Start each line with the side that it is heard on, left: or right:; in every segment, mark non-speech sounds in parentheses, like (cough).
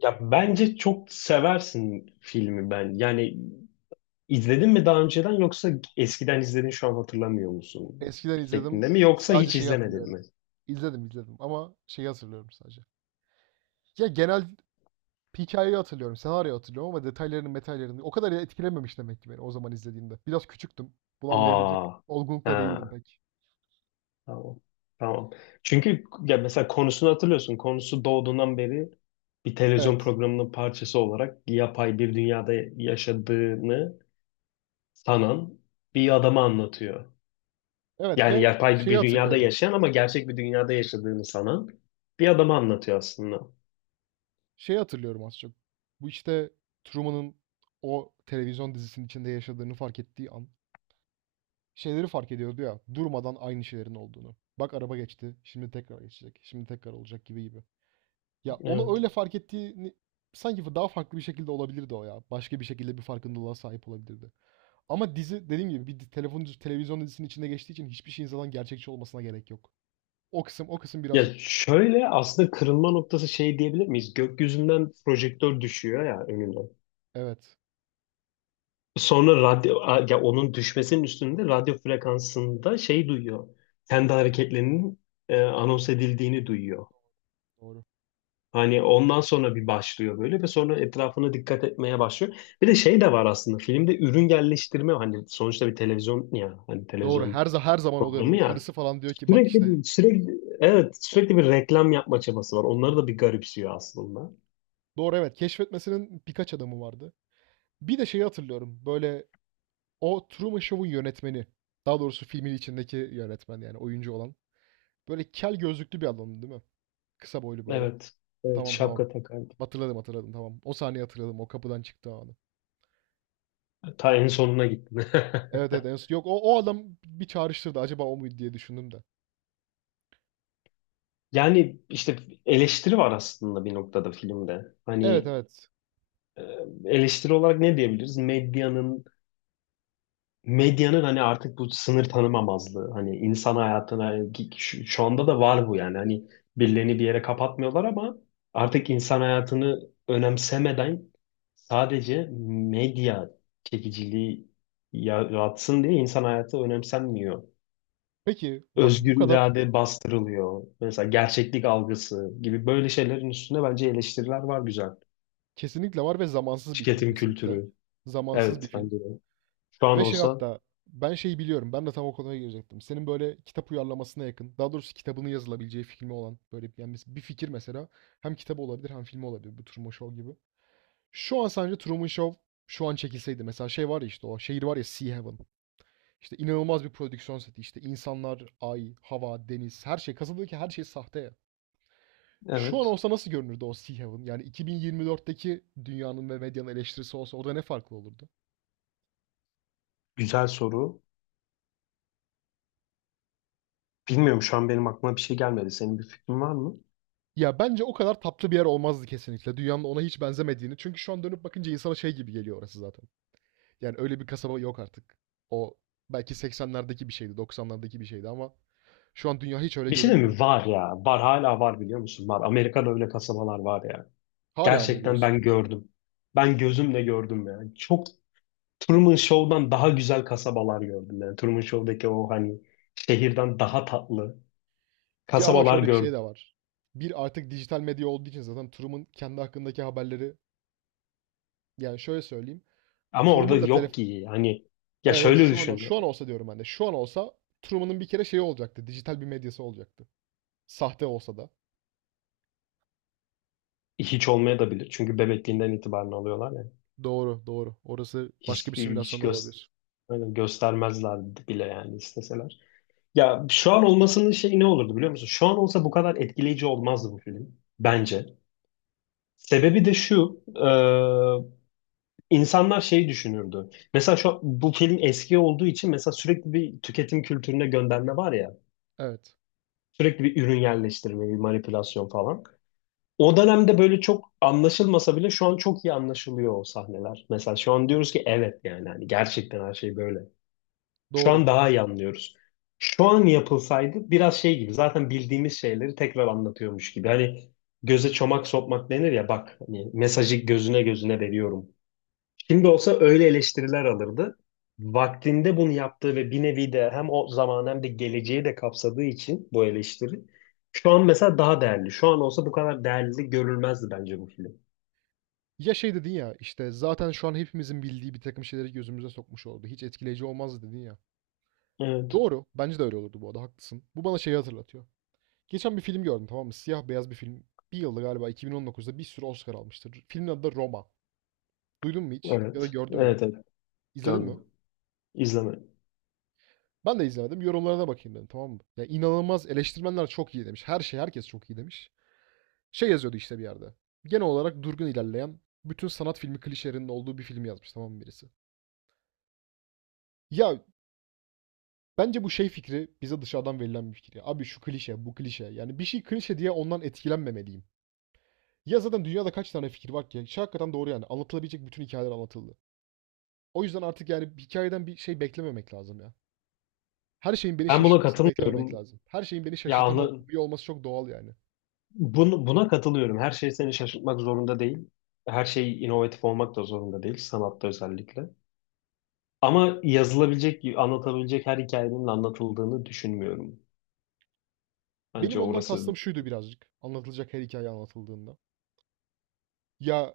left: Ya bence çok seversin filmi ben. Yani izledin mi daha önceden, yoksa eskiden izledin şu an hatırlamıyor musun?
right: Eskiden
left: Şeklinde
right: izledim.
left: mi, yoksa
right: Sadece
left: hiç
right: şeyi
left: izlemedin mi?
right: hatırlıyorum. İzledim izledim ama şeyi hatırlıyorum sadece. Ya genel hikayeyi hatırlıyorum, senaryoyu hatırlıyorum ama detaylarını, metallerini o kadar etkilememiş demek ki beni o zaman izlediğimde. Biraz küçüktüm. Bunu anlayabilecek
left: Aa. Ha,
right: olgunlukta değildim pek.
left: tamam. Tamam. Çünkü ya mesela konusunu hatırlıyorsun. Konusu doğduğundan beri bir televizyon
right: Evet.
left: programının parçası olarak yapay bir dünyada yaşadığını sanan bir adamı anlatıyor.
right: Evet
left: Yani
right: ve
left: yapay
right: şeyi
left: bir dünyada
right: hatırlıyorum.
left: yaşayan ama gerçek bir dünyada yaşadığını sanan bir adamı anlatıyor aslında.
right: Şeyi hatırlıyorum az çok. Bu işte Truman'ın o televizyon dizisinin içinde yaşadığını fark ettiği an şeyleri fark ediyordu ya, durmadan aynı şeylerin olduğunu. Bak araba geçti, şimdi tekrar geçecek, şimdi tekrar olacak gibi gibi. Ya onu
left: Evet.
right: öyle fark ettiğini, sanki daha farklı bir şekilde olabilirdi o ya. Başka bir şekilde bir farkındalığa sahip olabilirdi. Ama dizi dediğim gibi bir di- telefon televizyon dizisinin içinde geçtiği için hiçbir şeyin zaten gerçekçi olmasına gerek yok. O kısım
left: Ya
right: birazcık
left: şöyle, aslında kırılma noktası şey diyebilir miyiz? Gökyüzünden projektör düşüyor ya önüne.
right: evet
left: Sonra ya onun düşmesinin üstünde radyo frekansında şey duyuyor. Kendi hareketlerinin, anons edildiğini duyuyor.
right: doğru.
left: Hani ondan sonra bir başlıyor böyle ve sonra etrafına dikkat etmeye başlıyor. Bir de şey de var aslında filmde, ürün yerleştirme. Hani sonuçta bir televizyon, ya hani
right: Doğru.
left: televizyon
right: Her zaman oluyor, değil
left: programı
right: mi?
left: ya.
right: Karısı falan diyor ki bak
left: Sürekli
right: işte
left: bir sürekli Evet, sürekli bir reklam yapma çabası var. Onları da bir garipsiyor aslında.
right: doğru, evet, keşfetmesinin birkaç adamı vardı. Bir de şeyi hatırlıyorum. Böyle o Truman Show'un yönetmeni. Daha doğrusu filmin içindeki yönetmen yani oyuncu olan. Böyle kel, gözlüklü bir adamdı değil mi? Kısa boylu böyle.
left: Evet. Evet,
right: Tamam, tamam.
left: şapka takardım.
right: Hatırladım hatırladım, tamam. O sahneyi hatırladım. O kapıdan çıktı anı.
left: Ta en sonuna gittim. (laughs)
right: Evet, evet. Yok, o adam bir çağrıştırdı. Acaba o muydu diye düşündüm de.
left: Yani işte eleştiri var aslında bir noktada filmde.
right: Evet,
left: Hani,
right: evet.
left: e, eleştiri olarak ne diyebiliriz? medyanın hani artık bu sınır tanımamazlığı. Hani insan hayatına şu anda da var bu yani. Hani birilerini bir yere kapatmıyorlar ama artık insan hayatını önemsemeden, sadece medya çekiciliği yaratsın diye insan hayatı önemsenmiyor,
right: Peki bak, bu
left: özgür
right: kadar
left: irade bastırılıyor. Mesela gerçeklik algısı gibi böyle şeylerin üstüne bence eleştiriler var, güzel.
right: kesinlikle var ve zamansız bir film,
left: Tüketim
right: kesinlikle.
left: kültürü.
right: Zamansız bir
left: Evet,
right: film.
left: bence de. Şu an
right: Ve şey
left: olsa,
right: hatta, ben şeyi biliyorum. Ben de tam o konuya girecektim. Senin böyle kitap uyarlamasına yakın. Daha doğrusu kitabının yazılabileceği filmi olan, böyle yani mes- bir fikir mesela, hem kitabı olabilir hem filmi olabilir. Bu Truman Show gibi. Şu an sence Truman Show şu an çekilseydi mesela, şey var ya işte, o şehir var ya, Sea Haven. İşte inanılmaz bir prodüksiyon seti. İşte insanlar, ay, hava, deniz, her şey. Kasabadaki her şey sahte ya. Şu an
left: evet.
right: olsa nasıl görünürdü o Sea Heaven? Yani 2024'teki dünyanın ve medyanın eleştirisi olsa, orada ne farklı olurdu?
left: Güzel soru. Bilmiyorum, şu an benim aklıma bir şey gelmedi. Senin bir fikrin var mı?
right: Ya bence o kadar tatlı bir yer olmazdı kesinlikle. Dünyanın ona hiç benzemediğini. Çünkü şu an dönüp bakınca insana şey gibi geliyor orası zaten. Yani öyle bir kasaba yok artık. O belki 80'lerdeki bir şeydi, 90'lardaki bir şeydi ama şu an dünya hiç öyle
left: Bir şey de
right: görünmüyor.
left: mi? Var ya. Var, hala var, biliyor musun? Var. Amerika'da öyle kasabalar var ya.
right: Hala mı
left: Gerçekten
right: diyorsun?
left: ben gördüm. Ben gözümle gördüm yani. Çok, Truman Show'dan daha güzel kasabalar gördüm yani. Truman Show'daki o, hani, şehirden daha tatlı
right: Ya ama
left: kasabalar
right: şöyle bir şey
left: gördüm.
right: de var. Bir, artık dijital medya olduğu için zaten Turum'un kendi hakkındaki haberleri, yani şöyle söyleyeyim.
left: Ama orada
right: Turum'un da
left: yok ki, hani. Ya
right: evet evet,
left: şöyle
right: şu an
left: düşün,
right: şu an olsa diyorum ben de. Şu an olsa Turum'un bir kere şeyi olacaktı. Dijital bir medyası olacaktı. Sahte olsa da.
left: hiç olmaya da bilir, çünkü bebekliğinden itibaren alıyorlar ya.
right: Doğru, doğru. Orası başka bir
left: hiç, hiç
right: simülasyon da
left: göz,
right: olabilir.
left: Hani göstermezler bile yani isteseler. Ya şu an olmasının şey ne olurdu, biliyor musun? Şu an olsa bu kadar etkileyici olmazdı bu film bence. Sebebi de şu, insanlar şey düşünürdü. Bu film eski olduğu için, mesela, sürekli bir tüketim kültürüne gönderme var ya,
right: Evet.
left: sürekli bir ürün yerleştirme, bir manipülasyon falan. O dönemde böyle çok anlaşılmasa bile şu an çok iyi anlaşılıyor o sahneler. Mesela şu an diyoruz ki evet, yani hani gerçekten her şey böyle. Şu
right: Doğru.
left: an daha iyi anlıyoruz. Şu an yapılsaydı biraz şey gibi, zaten bildiğimiz şeyleri tekrar anlatıyormuş gibi. Hani göze çomak sokmak denir ya, bak hani mesajı gözüne gözüne veriyorum. Şimdi olsa öyle eleştiriler alırdı. Vaktinde bunu yaptığı ve bir nevi de hem o zaman hem de geleceği de kapsadığı için bu eleştiri şu an mesela daha değerli. Şu an olsa bu kadar değerli görülmezdi bence bu film.
right: Ya şey dedin ya, işte, zaten şu an hepimizin bildiği bir takım şeyleri gözümüze sokmuş oldu. Hiç etkileyici olmazdı dedin ya.
left: Evet.
right: Doğru. Bence de öyle olurdu bu arada. Haklısın. Bu bana şeyi hatırlatıyor. Geçen bir film gördüm, tamam mı? Siyah beyaz bir film. Bir yılda galiba 2019'da bir sürü Oscar almıştır. Filmin adı da Roma. Duydun mu hiç? Ya da
left: Evet.
right: gördün mü?
left: Evet, evet.
right: İzledin mi?
left: Gördüm. İzlemedim.
right: Ben de izlemedim. Yorumlarına bakayım dedim, tamam mı? Ya inanılmaz, eleştirmenler çok iyi demiş. Her şey, herkes çok iyi demiş. Şey yazıyordu işte bir yerde. Genel olarak durgun ilerleyen, bütün sanat filmi klişelerinin olduğu bir film yazmış, tamam mı, birisi? Ya, bence bu şey fikri bize dışarıdan verilen bir fikir ya. Abi şu klişe, bu klişe. Yani bir şey klişe diye ondan etkilenmemeliyim. Ya zaten dünyada kaç tane fikir var ki? Şey hakikaten doğru yani. Anlatılabilecek bütün hikayeler anlatıldı. O yüzden artık yani hikayeden bir şey beklememek lazım ya. Her şeyin beni
left: Ben buna
right: şaşırtmasını beklememek
left: katılmıyorum.
right: lazım. Her şeyin beni
left: Ya
right: şaşırtamıyor olması çok doğal yani.
left: buna katılıyorum. Her şey seni şaşırtmak zorunda değil. Her şey inovatif olmak da zorunda değil. Sanatta özellikle. Ama yazılabilecek, anlatabilecek her hikayenin anlatıldığını düşünmüyorum. Bence
right: Benim ondan
left: orası.
right: kastım şuydu birazcık. Anlatılacak her hikaye anlatıldığında. Ya,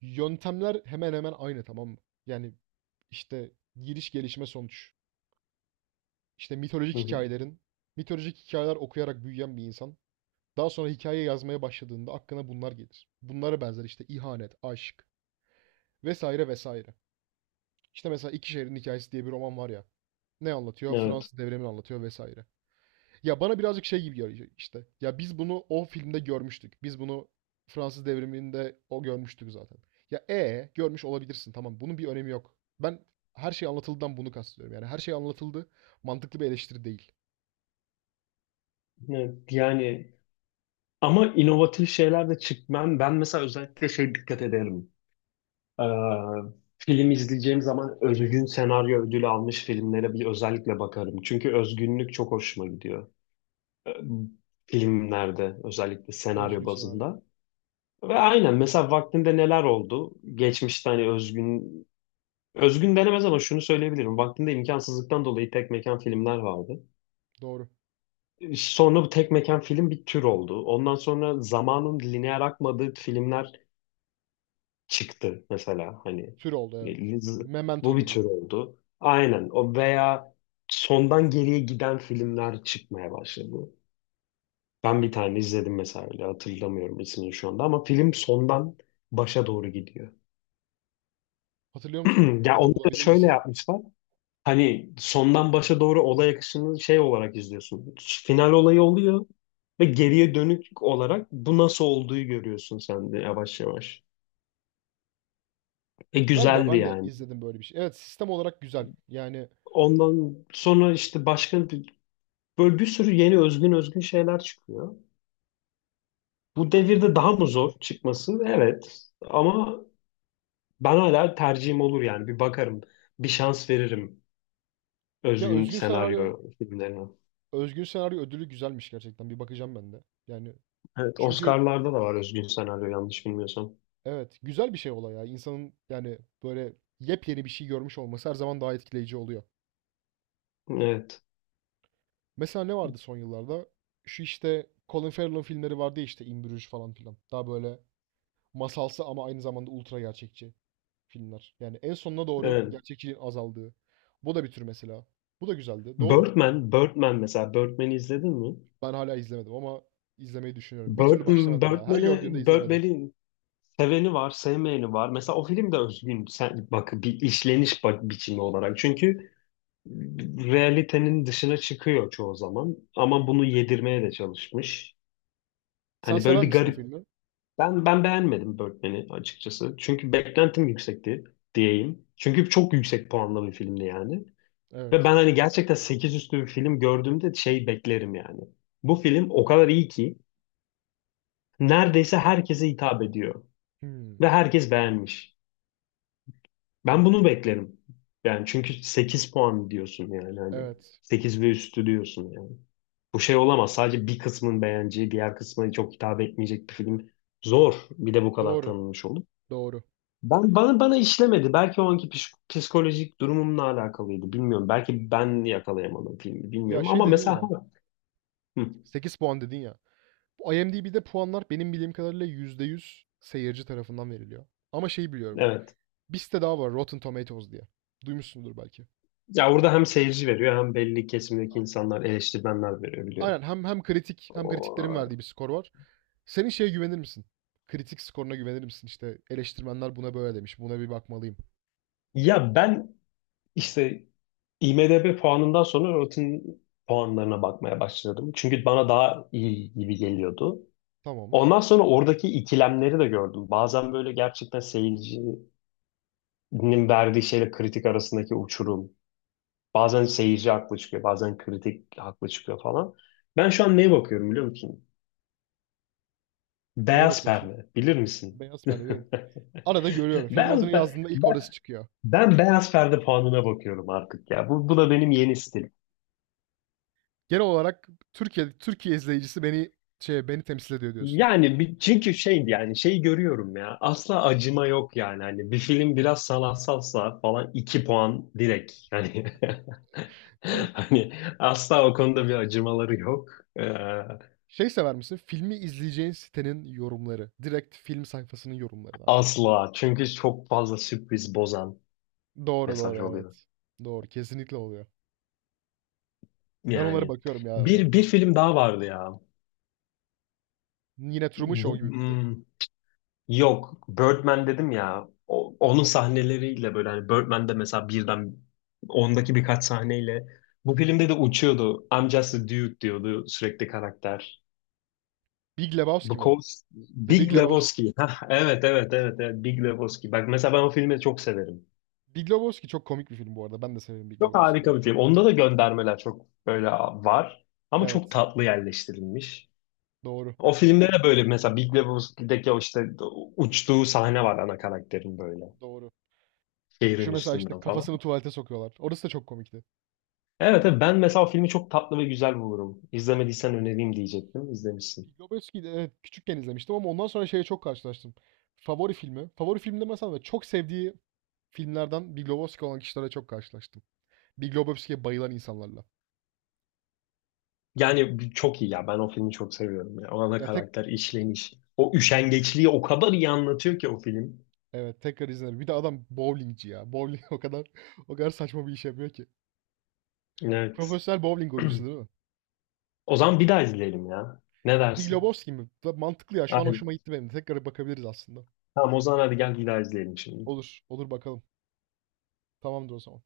right: yöntemler hemen hemen aynı, tamam mı? Yani işte giriş, gelişme, sonuç. İşte mitolojik
left: Hı hı.
right: hikayelerin, mitolojik hikayeler okuyarak büyüyen bir insan. Daha sonra hikaye yazmaya başladığında aklına bunlar gelir. Bunlara benzer işte, ihanet, aşk vesaire vesaire. İşte mesela İki Şehrin Hikayesi diye bir roman var ya. Ne anlatıyor?
left: Evet,
right: Fransız devrimini anlatıyor vesaire. Ya bana birazcık şey gibi geliyor işte. Ya biz bunu o filmde görmüştük. Biz bunu Fransız devriminde o görmüştük zaten. Ya e görmüş olabilirsin, tamam. Bunun bir önemi yok. Ben her şey anlatıldıdan bunu kastediyorum. Yani her şey anlatıldı. Mantıklı bir eleştiri değil.
left: evet. Yani, ama inovatif şeyler de çıkmam. Ben mesela özellikle şey dikkat ederim. Ee, Film izleyeceğim zaman özgün senaryo ödülü almış filmlere bir özellikle bakarım. Çünkü özgünlük çok hoşuma gidiyor. Ee, Filmlerde özellikle senaryo
right: Özgün senaryo.
left: bazında. Ve aynen, mesela vaktinde neler oldu? Geçmişte, hani, özgün, özgün denemez ama şunu söyleyebilirim: vaktinde imkansızlıktan dolayı tek mekan filmler vardı.
right: Doğru.
left: Sonra bu tek mekan film bir tür oldu. Ondan sonra zamanın lineer akmadığı filmler çıktı, mesela, hani,
right: Tür oldu, evet.
left: e,
right: Memento
left: bu bir
right: gibi.
left: tür oldu. Aynen o, veya sondan geriye giden filmler çıkmaya başladı. Ben bir tane izledim mesela, öyle, hatırlamıyorum ismini şu anda, ama film sondan başa doğru gidiyor.
right: Hatırlıyor musun
left: (clears throat)
right: onu?
left: Ya
right: Ya da
left: onu da
right: bulabilir
left: şöyle
right: misin?
left: yapmışlar. Hani sondan başa doğru olay akışını şey olarak izliyorsun. Final olayı oluyor ve geriye dönük olarak bu nasıl olduğu görüyorsun sen de, yavaş yavaş. E,
right: Galiba
left: güzeldi
right: ben de
left: yani.
right: izledim böyle bir şey. Evet, sistem olarak güzel. Yani
left: Ondan sonra işte böyle bir sürü yeni özgün, özgün şeyler çıkıyor. Bu devirde daha mı zor çıkması? Evet. Ama ben hala tercihim olur yani. Bir bakarım. Bir şans veririm
right: ya
left: özgün
right: özgün senaryo,
left: senaryo filmlerine.
right: özgün senaryo ödülü güzelmiş gerçekten. Bir bakacağım ben de. Yani
left: Evet,
right: çünkü
left: Oscar'larda da var özgün senaryo, yanlış bilmiyorsam.
right: evet, güzel bir şey olay ya. İnsanın yani böyle yepyeni bir şey görmüş olması her zaman daha etkileyici oluyor.
left: Evet.
right: Mesela ne vardı son yıllarda? Şu işte Colin Farrell'ın filmleri vardı ya, işte In Bruges falan filan. Daha böyle masalsı ama aynı zamanda ultra gerçekçi filmler. Yani en sonuna doğru
left: Evet.
right: gerçekçiliğin azaldığı. Bu da bir tür mesela. Bu da güzeldi. Doğru.
left: Birdman mesela, Birdman'i izledin mi?
right: Ben hala izlemedim ama izlemeyi düşünüyorum. Bir türlü
left: Birdman,
right: başlamadım ya. Her
left: Birdman'e,
right: gördüğümde izlemedim.
left: Birdman'in seveni var, sevmeyeni var. Mesela o film de özgün bak, bir işleniş, bak, biçimi olarak. Çünkü realitenin dışına çıkıyor çoğu zaman ama bunu yedirmeye de çalışmış.
right: Sen
left: Hani böyle
right: sever
left: bir
right: misin o
left: garip.
right: filmi?
left: Ben beğenmedim Birdman'i açıkçası. Çünkü beklentim yüksekti diyeyim. Çünkü çok yüksek puanlı bir filmdi yani. Ve
right: Evet.
left: ben hani gerçekten 8 üstü bir film gördüğümde şey beklerim yani: bu film o kadar iyi ki neredeyse herkese hitap ediyor
right: Hmm.
left: ve herkes beğenmiş. Ben bunu beklerim. Yani çünkü 8 puan diyorsun, yani hani,
right: Evet.
left: 8 ve üstü diyorsun yani. Bu şey olamaz, sadece bir kısmın beğeneceği, diğer kısmına çok hitap etmeyecek bir film. Zor. Bir de bu kadar
right: Doğru.
left: tanınmış olup.
right: Doğru.
left: Ben, bana işlemedi. Belki o anki psikolojik durumumla alakalıydı, bilmiyorum. Belki ben yakalayamadım filmi,
right: Ya
left: bilmiyorum.
right: şey
left: Ama
right: dedin
left: mesela,
right: ya,
left: ha, hı,
right: 8 puan dedin ya. Bu IMDb'de puanlar benim bildiğim kadarıyla %100 seyirci tarafından veriliyor. Ama şeyi biliyorum.
left: evet.
right: Bir site daha var, Rotten Tomatoes diye. Duymuşsundur belki.
left: Ya orada hem seyirci veriyor, hem belli kesimdeki insanlar, eleştirmenler veriyor,
right: Aynen, hem kritik hem kritiklerin
left: biliyorum.
right: verdiği bir skor var. Senin şeye güvenir misin? Kritik skoruna güvenir misin? İşte eleştirmenler buna böyle demiş. Buna bir bakmalıyım.
left: Ya ben işte IMDb puanından sonra Rotten puanlarına bakmaya başladım. Çünkü bana daha iyi gibi geliyordu.
right: Tamam.
left: Ondan sonra oradaki ikilemleri de gördüm. Bazen böyle gerçekten seyircinin verdiği şeyle kritik arasındaki uçurum. Bazen seyirci haklı çıkıyor, bazen kritik haklı çıkıyor falan. Ben şu an neye bakıyorum, biliyor musun?
right: Neye
left: Beyaz
right: bakıyorsun?
left: perde. Bilir misin?
right: Beyaz
left: (laughs)
right: perde. Perde. Arada görüyorum. Filmin adını
left: Beyaz pe-
right: yazdığında ilk
left: ben,
right: orası çıkıyor.
left: ben beyaz perde puanına bakıyorum artık ya. Bu da benim yeni stilim.
right: Genel olarak Türkiye izleyicisi beni şey, beni temsil ediyor diyorsun.
left: Yani çünkü şey, yani şeyi görüyorum ya, asla acıma yok yani. Hani bir film biraz sanatsalsa falan 2 puan direkt yani.
right: Evet.
left: (laughs) Hani asla o konuda bir acımaları yok. Ee,
right: Şey sever misin? Filmi izleyeceğin sitenin yorumları. Direkt film sayfasının yorumları da.
left: Asla, çünkü çok fazla sürpriz bozan
right: Doğru, doğru,
left: mesaj oluyor
right: evet. Doğru, kesinlikle oluyor. Ben onlara
left: yani.
right: bakıyorum ya arada.
left: Bir film daha vardı ya,
right: Yine Truman Show
left: bu,
right: gibi miydi?
left: hmm, yok, Birdman dedim ya. Onun sahneleriyle böyle, hani, Birdman'de mesela birden, ondaki birkaç sahneyle bu filmde de uçuyordu. I'm just a dude diyordu sürekli karakter.
right: Big Lebowski mi?
left: Because
right: The
left: Big
right: Big Lebowski.
left: Lebowski. (laughs) Hah, evet, evet, evet, evet. Big Lebowski. Bak mesela, ben o filmi çok severim.
right: Big Lebowski çok komik bir film bu arada. Ben de severim Big
left: Çok
right: Lebowski'yi.
left: harika bir film. Onda da göndermeler çok böyle var. Ama çok
right: Evet.
left: tatlı yerleştirilmiş.
right: Doğru.
left: O filmde de böyle, mesela, Big Lebowski'deki o, işte, uçtuğu sahne var ana karakterin böyle.
right: Doğru. Şu
left: Şehrin
right: mesela işte
left: üstünden falan.
right: kafasını tuvalete sokuyorlar. Orası da çok komikti.
left: Evet, evet, ben mesela o filmi çok tatlı ve güzel bulurum. İzlemediysen önereyim diyecektim, İzlemişsin.
right: Big Lebowski'yi de evet, küçükken izlemiştim ama ondan sonra şeye çok karşılaştım. Favori filmi. Favori film demesem de çok sevdiği filmlerden Big Lebowski olan kişilere çok karşılaştım. Big Lebowski'ye bayılan insanlarla.
left: Yani çok iyi ya. Ben o filmi çok seviyorum. Ya. O ana
right: Ya tek,
left: karakter işleniş. O üşengeçliği o kadar iyi anlatıyor ki o film.
right: evet tekrar izlerim. Bir de adam bowlingci ya. Bowling (laughs) o kadar, o kadar saçma bir iş yapıyor ki.
left: Evet.
right: Profesyonel bowling oyuncusu
left: (clears throat)
right: değil mi?
left: O zaman bir daha izleyelim ya, ne
right: Big
left: dersin?
right: Lebowski mi? Da mantıklı ya. Şu an
left: Aynen.
right: hoşuma gitti benim de. Tekrar bakabiliriz aslında.
left: Tamam, o zaman hadi gel, bir daha izleyelim şimdi.
right: Olur. Olur bakalım. Tamamdır o zaman.